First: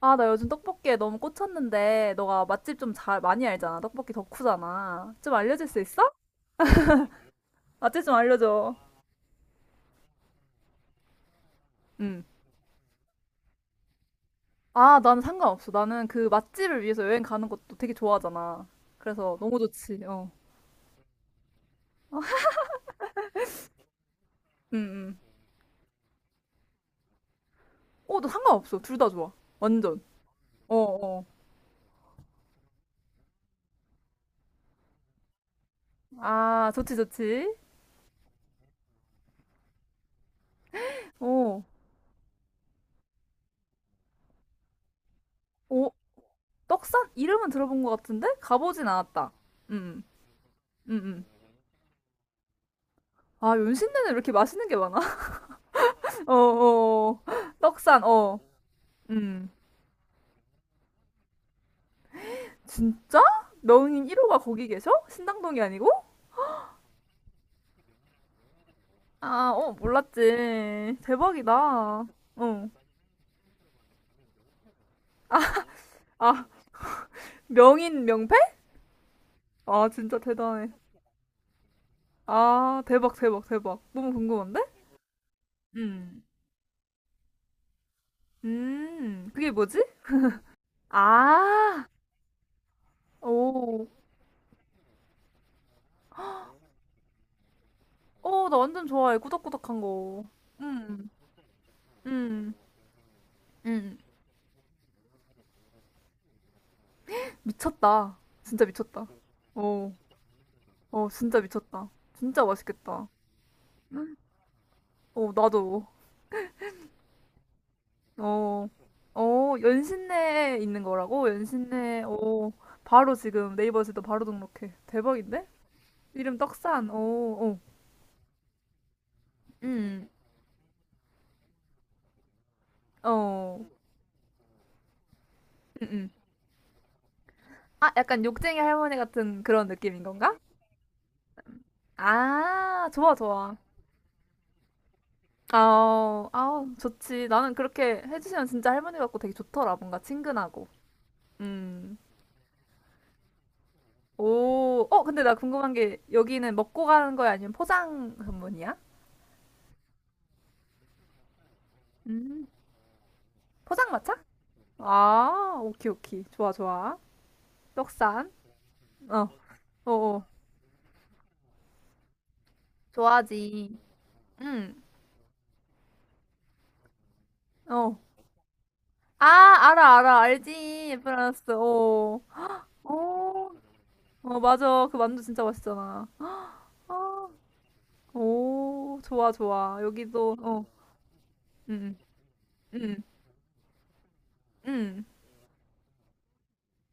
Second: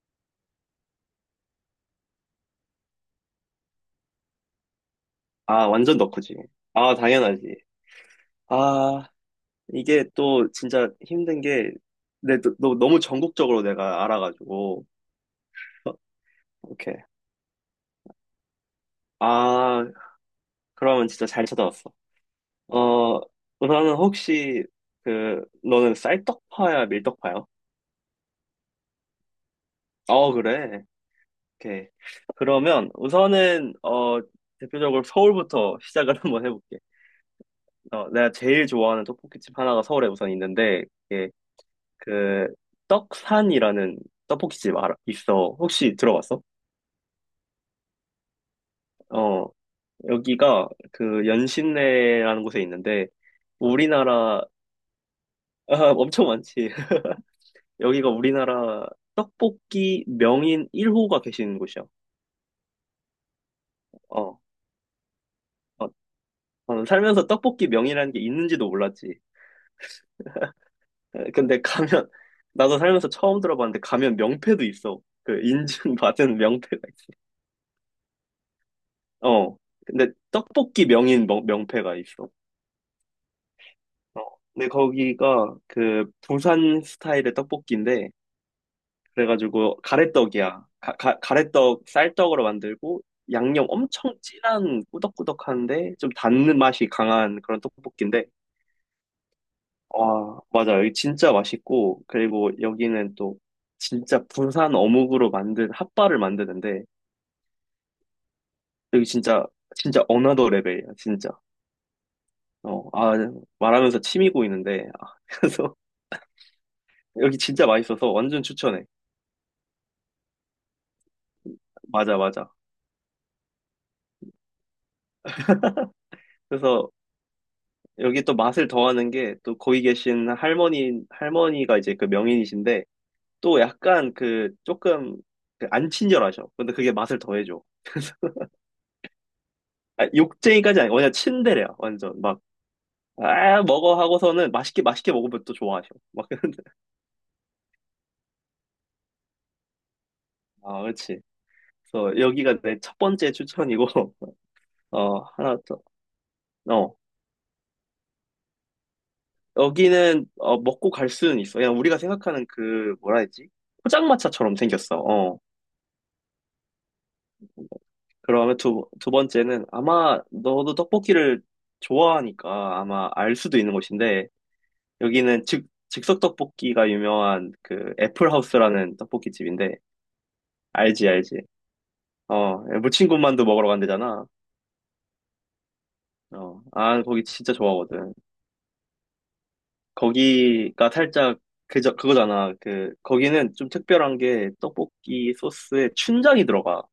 아, 나 요즘 떡볶이에 너무 꽂혔는데, 너가 맛집 좀 잘, 많이 알잖아. 떡볶이 덕후잖아. 좀 아, 알려줄 수 완전 있어? 덕후지. 아, 당연하지. 맛집 좀 알려줘. 아, 이게 또 진짜 힘든 게, 응. 너무 전국적으로 내가 알아가지고. 아, 나는 상관없어. 어, 나는 그 맛집을 오케이. 위해서 여행 가는 것도 되게 좋아하잖아. 그래서 너무 아, 좋지. 어. 그러면 진짜 잘 찾아왔어. 어, 우선은 혹시, 응, 응. 그, 너는 쌀떡파야, 밀떡파야? 어, 너 상관없어. 둘 다 좋아. 완전. 어, 어, 그래. 어. 오케이. 그러면 우선은, 어, 대표적으로 서울부터 시작을 한번 아, 해볼게. 좋지, 좋지. 어, 내가 제일 좋아하는 떡볶이집 하나가 서울에 우선 있는데, 어. 그 떡산이라는 떡볶이집 알아, 있어. 어, 혹시 들어봤어? 떡산? 이름은 들어본 것 같은데? 가보진 않았다. 어, 응, 여기가 응, 응. 응. 그 연신내라는 곳에 있는데 아, 연신내는 왜 이렇게 우리나라 맛있는 게 많아? 아, 엄청 어, 많지. 어. 어. 떡산, 여기가 어. 우리나라 응, 떡볶이 명인 1호가 계시는 곳이야. 진짜? 명인 1호가 어, 거기 계셔? 신당동이 어, 아니고? 어, 살면서 떡볶이 명이라는 게 있는지도 몰랐지. 아, 어, 몰랐지. 에, 대박이다. 근데 가면 어. 나도 살면서 처음 들어봤는데 가면 명패도 있어. 그 인증받은 아, 명패가 있어. 명인 명패? 어, 아, 근데 진짜 대단해. 떡볶이 명인 명패가 있어. 아, 대박, 대박, 대박. 너무 어, 궁금한데? 근데 거기가 그 음. 부산 스타일의 떡볶이인데 그게 그래가지고 뭐지? 가래떡이야. 가래떡 아, 쌀떡으로 만들고 양념 오. 엄청 진한 꾸덕꾸덕한데 좀 닿는 맛이 강한 그런 떡볶이인데 어, 나 완전 좋아해. 꾸덕꾸덕한 거. 와 맞아 여기 음, 진짜 맛있고 그리고 음, 여기는 또 음. 진짜 부산 어묵으로 만든 핫바를 만드는데 미쳤다. 진짜 여기 미쳤다. 진짜 어, 진짜 어나더 레벨이야 어, 진짜 진짜 미쳤다. 진짜 어 맛있겠다. 아 말하면서 침이 고이는데 어, 그래서 나도. 여기 진짜 맛있어서 완전 어, 추천해 어, 연신내에 있는 거라고? 연신내, 맞아 맞아 어, 바로 지금 네이버에서도 바로 등록해. 대박인데? 이름 그래서 떡산, 어, 어, 여기 또 맛을 더하는 게 또 거기 음, 계신 할머니가 이제 그 명인이신데 어, 또 약간 그 조금 음, 그안 음. 친절하셔. 근데 그게 맛을 더해줘. 아, 약간 욕쟁이 할머니 같은 그런 느낌인 아, 건가? 욕쟁이까지 아니고 그냥 친데레야. 완전 막, 아, 좋아, 좋아. 아, 먹어 하고서는 맛있게 맛있게 먹으면 또 좋아하셔. 막, 아우, 아우, 좋지. 나는 그렇게 해주시면 진짜 할머니 같고 되게 좋더라. 뭔가 친근하고. 아, 그렇지. 음. 그래서 여기가 내 첫 번째 추천이고, 오, 어, 어, 근데 나 하나 궁금한 더, 게 여기는 먹고 어. 가는 거야? 아니면 포장 전문이야? 여기는 어, 먹고 갈 수는 있어. 그냥 우리가 생각하는 음. 그 뭐라 해야 되지? 포장마차? 포장마차처럼 생겼어. 어. 아, 오키, 오키. 좋아, 좋아. 떡산. 그러면 두 어, 번째는 어, 아마 어. 너도 떡볶이를 좋아하니까 아마 알 수도 좋아하지. 있는 곳인데 응. 여기는 즉석 떡볶이가 유명한 그 어. 애플하우스라는 아, 떡볶이 집인데 알아, 알아. 알지. 알지 알지 프랑스. 어. 어 무친군만두 어, 먹으러 간대잖아 어, 맞아. 그 만두 진짜 맛있잖아. 어 아 거기 아, 진짜 좋아하거든 오, 좋아, 좋아. 여기도, 어. 거기가 살짝 그저 응, 그거잖아 응, 그 응. 거기는 좀 특별한 게 응. 떡볶이 소스에 춘장이 들어가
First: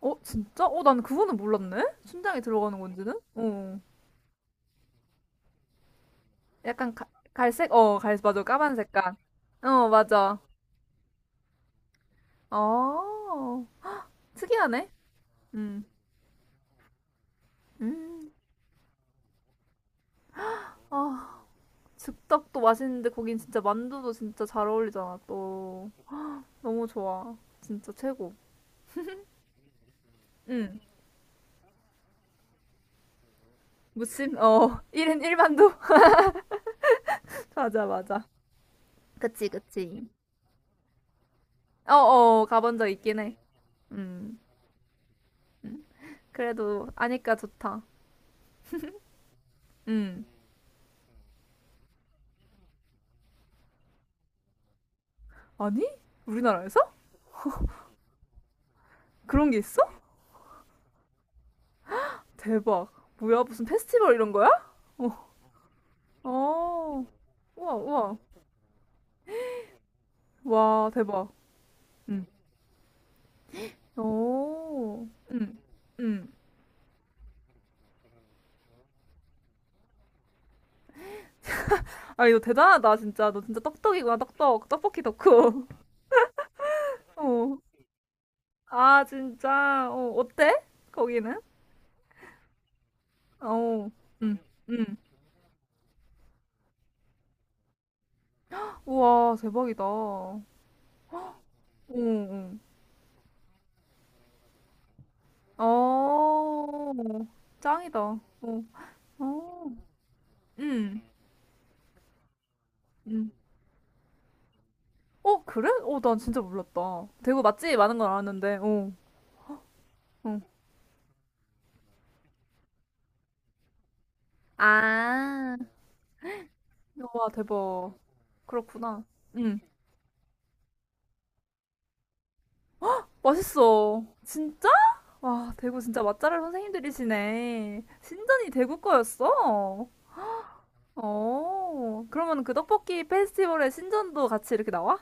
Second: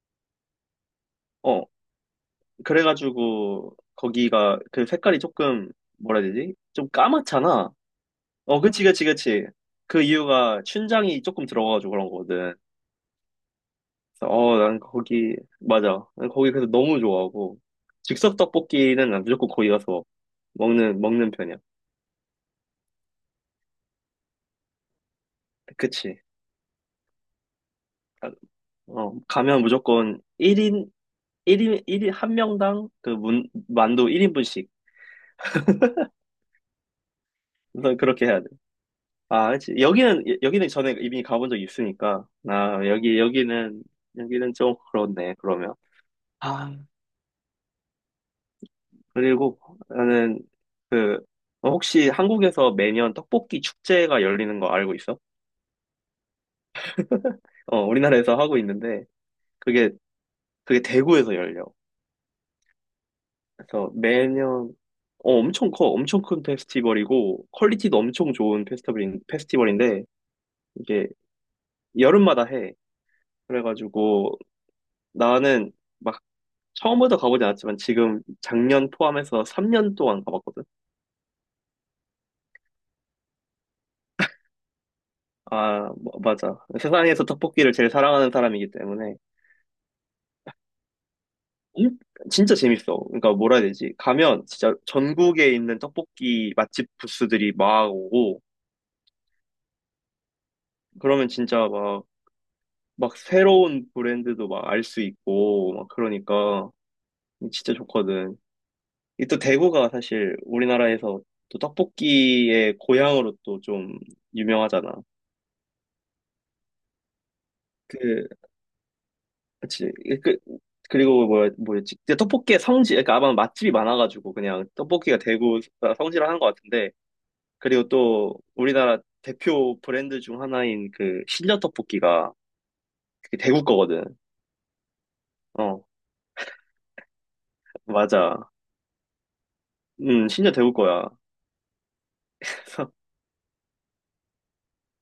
어, 진짜? 어, 난 그거는 어 몰랐네? 춘장이 들어가는 건지는? 그래가지고 어. 거기가 그 색깔이 조금 뭐라 해야 되지 좀 약간 가, 까맣잖아 갈색? 어, 갈색, 맞아. 어, 까만 그치, 그치, 색깔. 그치. 어, 그 맞아. 이유가 춘장이 조금 들어가가지고 그런 거거든. 어, 그래서 어, 난 특이하네. 거기, 음, 맞아. 난 거기 그래서 너무 좋아하고. 음. 즉석 떡볶이는 난 무조건 거기 가서 먹는 아, 편이야. 즉석도 맛있는데 거긴 진짜 만두도 진짜 잘 어울리잖아, 또. 그치. 너무 좋아. 진짜 아, 최고. 어, 가면 무조건 응. 1인, 일인 한 명당 그 만두 무침? 1인분씩. 어. 1인 1만두? 맞아, 우선 맞아. 그렇게 해야 돼. 그치, 아, 그치. 그치. 여기는, 여기는 전에 이미 가본 적이 있으니까. 어어, 가본 아, 적 있긴 해. 음. 여기는 좀 그렇네, 그러면. 아, 그래도 아니까 좋다. 그리고 음. 나는 그 어, 혹시 한국에서 매년 떡볶이 축제가 열리는 거 알고 있어? 아니? 우리나라에서? 어, 우리나라에서 하고 있는데 그런 게 있어? 그게 그게 대구에서 열려. 대박. 뭐야, 무슨 그래서 페스티벌 이런 거야? 매년 어. 어, 엄청 커, 엄청 큰 어. 페스티벌이고 우와, 퀄리티도 우와. 엄청 좋은 페스티벌인데 와, 이게 대박. 응. 여름마다 해. 그래가지고 오. 응. 나는 막 응. 처음부터 가보지 않았지만 지금 작년 포함해서 3년 동안 가봤거든. 아, 이거 대단하다, 진짜. 너 진짜 떡떡이구나, 떡떡 떡볶이 덕후. 아, 뭐, 맞아. 세상에서 어. 떡볶이를 제일 사랑하는 사람이기 아, 때문에. 진짜. 어, 어때? 거기는? 일- 진짜 재밌어. 그러니까 뭐라 해야 어. 되지? 응, 가면 진짜 응. 전국에 있는 떡볶이 맛집 부스들이 막 오고, 우와, 대박이다. 어, 그러면 진짜 막, 응. 막 새로운 브랜드도 막 알 수 있고, 막 어, 그러니까 진짜 짱이다. 좋거든. 어, 이 또 어. 대구가 사실 응, 우리나라에서 또 떡볶이의 응. 고향으로 또 좀 유명하잖아. 어, 그래? 어, 난 진짜 몰랐다. 대구 맛집이 많은 건 그, 알았는데, 어, 그치. 그, 어. 그리고 뭐야, 뭐였지? 근데 떡볶이의 성지, 그러니까 아마 맛집이 많아가지고 그냥 떡볶이가 아. 대구 성지를 하는 것 같은데, 와, 그리고 대박. 또 우리나라 그렇구나. 응. 대표 브랜드 중 하나인 그 신려 떡볶이가 그게 대구 거거든. 맛있어. 진짜? 와, 대구 어, 진짜 맛잘알 선생님들이시네. 맞아. 신전이 대구 거였어? 신려 대구 거야. 어, 그러면 그 그래서 떡볶이 페스티벌에 신전도 같이 이렇게 나와?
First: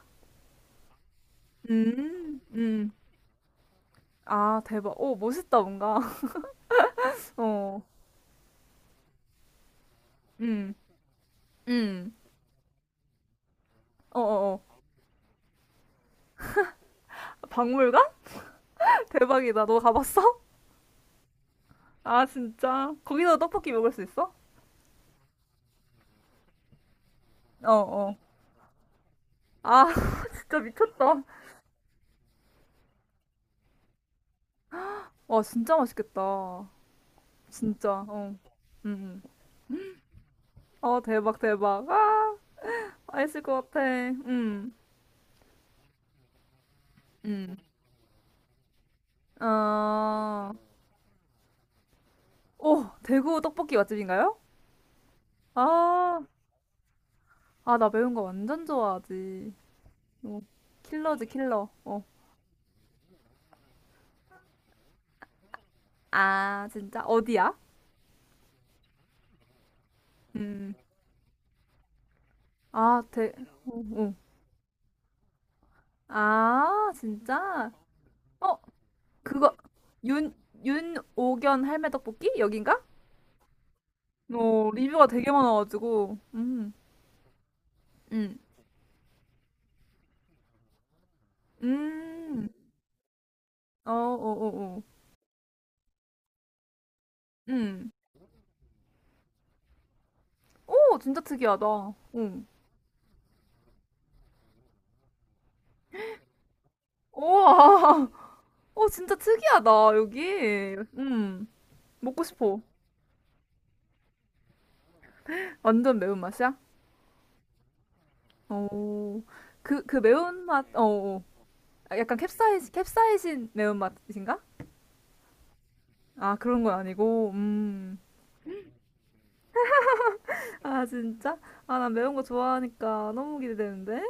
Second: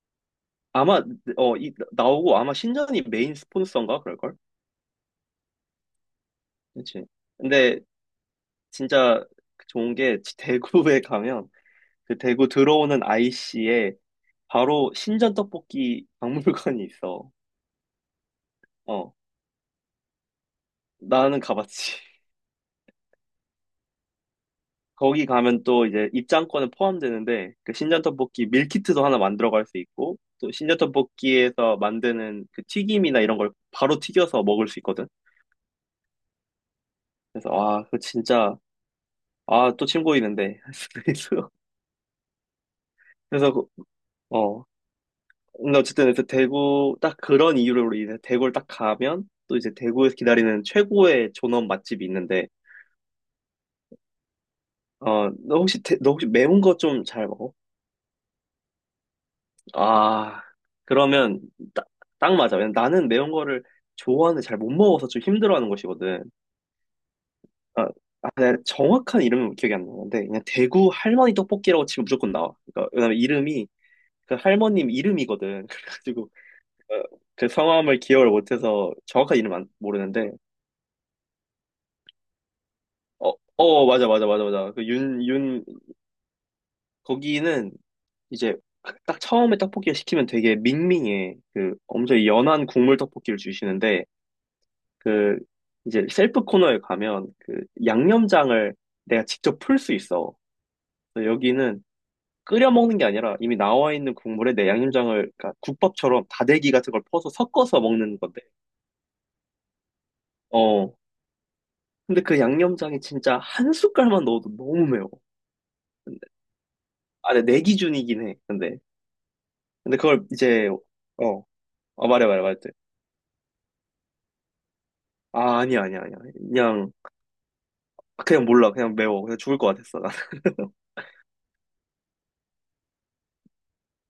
아마 어, 나오고 음, 아마 음, 신전이 메인 스폰서인가 그럴걸? 아, 대박. 오, 멋있다, 뭔가. 그렇지. 근데 어, 진짜 좋은 게 음, 대구에 가면 음. 그 대구 들어오는 IC에 어, 어, 바로 신전 떡볶이 박물관이 있어. 어. 박물관? 어, 대박이다. 너 가봤어? 나는 가봤지. 아, 진짜. 거기서 떡볶이 먹을 수 있어? 거기 가면 또 이제 입장권은 포함되는데 어, 그 신전 어. 떡볶이 밀키트도 하나 만들어 갈 수 아, 있고 또 진짜 신전 미쳤다. 떡볶이에서 만드는 그 튀김이나 이런 걸 바로 튀겨서 먹을 수 있거든. 와, 진짜 맛있겠다. 그래서 아, 그 진짜, 어. 진짜 음, 음. 아, 또 침 고이는데. 어, 대박, 그래서 대박. 아, 맛있을 그래서 그- 것 같아. 어, 근데 어쨌든 그래서 대구 딱 음. 그런 이유로 인해 대구를 딱 가면 또 이제 대구에서 아, 기다리는 최고의 존엄 맛집이 있는데 오, 대구 떡볶이 맛집인가요? 어, 너 혹시 아, 매운 거 좀 잘 먹어? 아, 나 매운 거 완전 좋아하지. 어, 아, 킬러지, 그러면 킬러. 따- 어, 딱 맞아. 왜냐면 나는 매운 거를 좋아하는데 잘 못 먹어서 좀 힘들어하는 것이거든. 아, 진짜? 어디야? 아, 아, 내가 정확한 이름은 기억이 안 나는데 그냥 음, 대구 할머니 떡볶이라고 치면 무조건 나와. 그러니까 아, 왜냐면 대, 이름이 어, 어. 그 할머님 이름이거든. 그래가지고 아, 어, 그 진짜? 성함을 기억을 어, 못해서 정확한 이름 그거, 안 모르는데 윤, 윤오견 할매 떡볶이? 여긴가? 어, 어 맞아 맞아 맞아 어, 맞아. 그 리뷰가 되게 윤 많아가지고, 거기는 음. 이제 딱 처음에 떡볶이를 시키면 되게 밍밍해. 그 엄청 음, 연한 국물 떡볶이를 어, 어, 주시는데 어, 어, 그 이제 셀프 코너에 가면 그 음. 양념장을 내가 직접 풀 수 있어. 오, 진짜 그래서 특이하다. 여기는 응. 끓여 먹는 게 아니라 이미 나와 있는 국물에 내 양념장을 그러니까 국밥처럼 다대기 같은 걸 퍼서 섞어서 우와. 먹는 건데. 오, 진짜 특이하다, 여기. 어. 근데 먹고 그 싶어. 양념장이 진짜 한 숟갈만 넣어도 너무 매워. 완전 근데 매운맛이야? 아, 근데 내 기준이긴 해. 근데 오. 그, 그 그걸 매운맛, 이제 어, 어. 어, 아, 어 약간 말해 말해 말해. 캡사이신, 캡사이신 매운맛인가? 아, 아니야 아니야 아니야. 아, 그런 건 그냥 아니고, 그냥 몰라. 그냥 매워. 그냥 죽을 것 같았어. 나. 아, 진짜? 아, 난 매운 거 좋아하니까 너무 기대되는데?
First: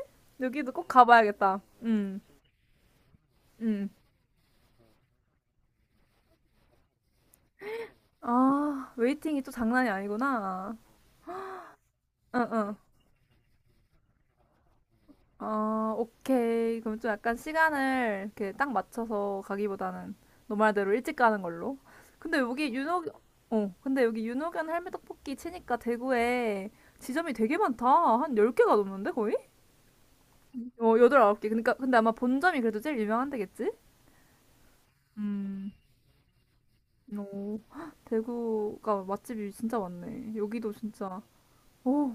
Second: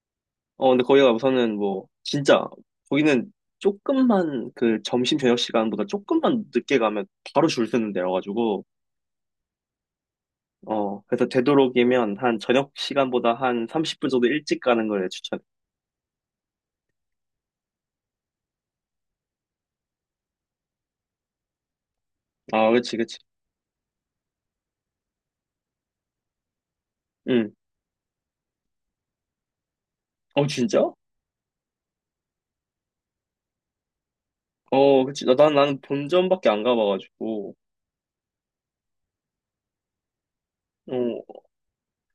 어, 여기도 근데 꼭 거기가 우선은 가봐야겠다. 뭐, 진짜, 거기는 음. 조금만 그 점심 저녁 시간보다 조금만 늦게 가면 바로 줄 서는 데여가지고, 아, 웨이팅이 또 장난이 아니구나. 어, 그래서 되도록이면 한 응, 저녁 응. 시간보다 한 30분 정도 일찍 가는 걸 추천해. 아, 오케이. 그럼 좀 약간 시간을 이렇게 딱 맞춰서 가기보다는 너 말대로 일찍 가는 걸로. 근데 아, 여기 그치, 윤호, 그치. 어, 근데 여기 윤호견 할매떡볶이 치니까 대구에 지점이 응. 되게 많다. 한 10개가 넘는데, 거의? 어, 진짜? 어, 8, 홉개 그러니까, 근데 아마 본점이 그래도 제일 유명한 데겠지? 어, 그치. 음, 나는 본점밖에 안 가봐가지고, 오, 헉, 대구가 맛집이 진짜 많네. 여기도 진짜, 어, 오,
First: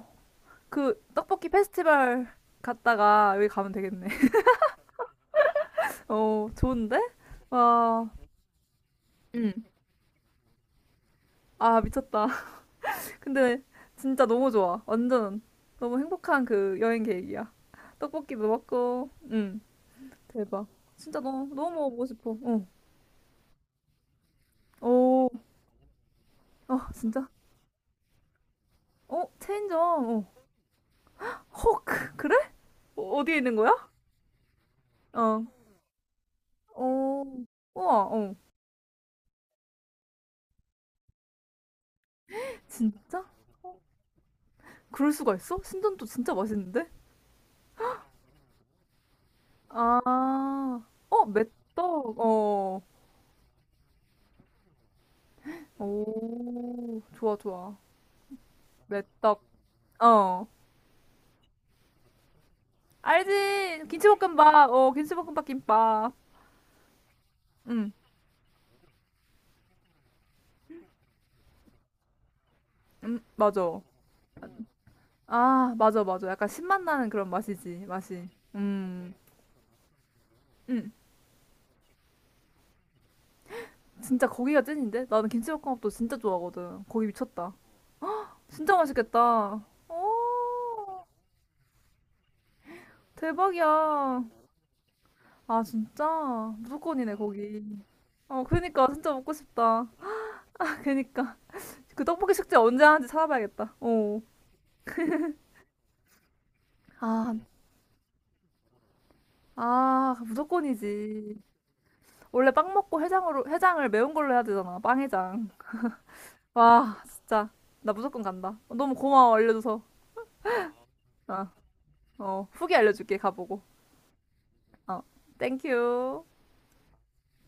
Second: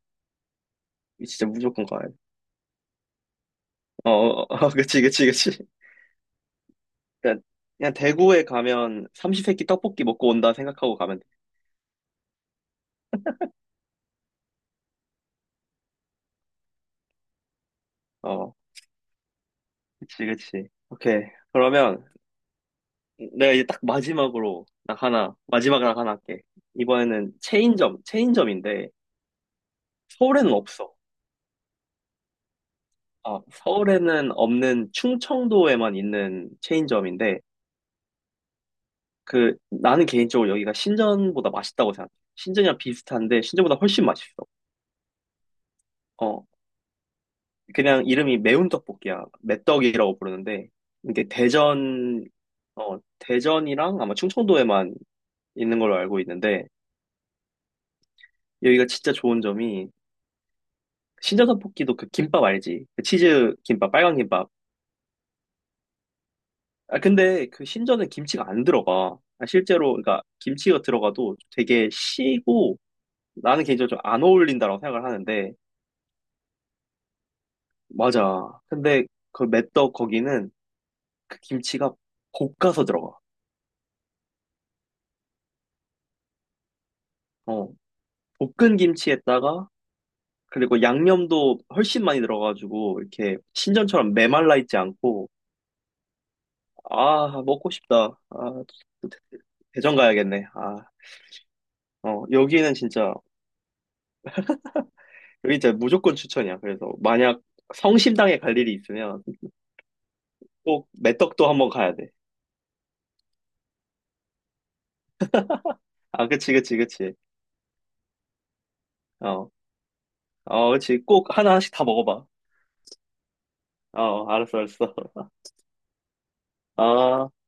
그 진짜 떡볶이 무조건 가야 돼. 페스티벌 갔다가 여기 가면 되겠네. 어, 어, 어, 그치, 그치, 그치. 어, 좋은데? 그냥, 그냥 와. 대구에 가면 음. 삼시세끼 떡볶이 먹고 온다 생각하고 가면 돼. 아, 미쳤다. 근데 진짜 너무 좋아. 완전 너무 행복한 그 여행 계획이야. 떡볶이도 어, 먹고, 응, 그치, 대박. 그치. 진짜 오케이. 너무, 너무 그러면, 먹어보고 싶어. 어. 내가 이제 딱 마지막으로 딱 오, 하나, 마지막으로 하나 할게. 아, 진짜? 이번에는 체인점인데 어, 체인점, 어. 서울에는 없어. 헉, 그래? 어, 어디에 아, 있는 거야? 서울에는 없는 어, 충청도에만 있는 어, 체인점인데 우와, 어. 그 나는 개인적으로 여기가 신전보다 맛있다고 생각해. 신전이랑 진짜? 비슷한데 신전보다 훨씬 맛있어. 그럴 수가 있어? 신전도 진짜 어, 맛있는데? 그냥 이름이 매운 떡볶이야. 매떡이라고 부르는데 아, 이게 어, 메떡 대전, 어. 어, 대전이랑 아마 충청도에만 있는 걸로 알고 있는데 오, 좋아, 좋아. 여기가 메 진짜 좋은 떡 점이 어. 신전 떡볶이도 그 김밥 알지? 그 치즈 알지? 김밥, 빨간 김밥. 김치볶음밥. 어, 김치볶음밥 김밥. 아, 근데 그 응, 신전에 김치가 안 들어가. 아, 실제로, 그러니까 김치가 들어가도 되게 시고 나는 맞아. 개인적으로 좀 안 어울린다고 생각을 하는데, 아, 맞아, 맞아. 약간 신맛 나는 그런 맛이지, 맛이. 맞아. 근데 음, 그 메떡 거기는 음. 그 김치가 볶아서 들어가. 진짜 거기가 찐인데? 나는 김치볶음밥도 진짜 좋아하거든. 거기 미쳤다. 어, 진짜 볶은 맛있겠다. 김치에다가 그리고 오, 양념도 훨씬 많이 들어가가지고 이렇게 신전처럼 대박이야. 메말라 있지 않고 아, 진짜? 무조건이네, 아 거기. 먹고 싶다. 어, 아 그니까. 또 진짜 먹고 싶다. 대전 가야겠네. 아, 그니까. 그 어 떡볶이 축제 여기는 언제 하는지 진짜 찾아봐야겠다. 어. 그게 진짜 무조건 추천이야. 그래서 아, 만약 성심당에 갈 일이 있으면 아, 꼭 무조건이지. 메떡도 한번 가야 돼. 원래 빵 먹고 해장으로 해장을 매운 걸로 해야 되잖아. 빵해장. 아, 그치, 그치, 와, 그치. 진짜 나 무조건 간다. 너무 고마워 어, 알려줘서. 어, 그치. 꼭 아, 하나씩 다 먹어봐. 어, 후기 알려줄게 가보고. 어, 알았어, 알았어. 어, 땡큐. 아.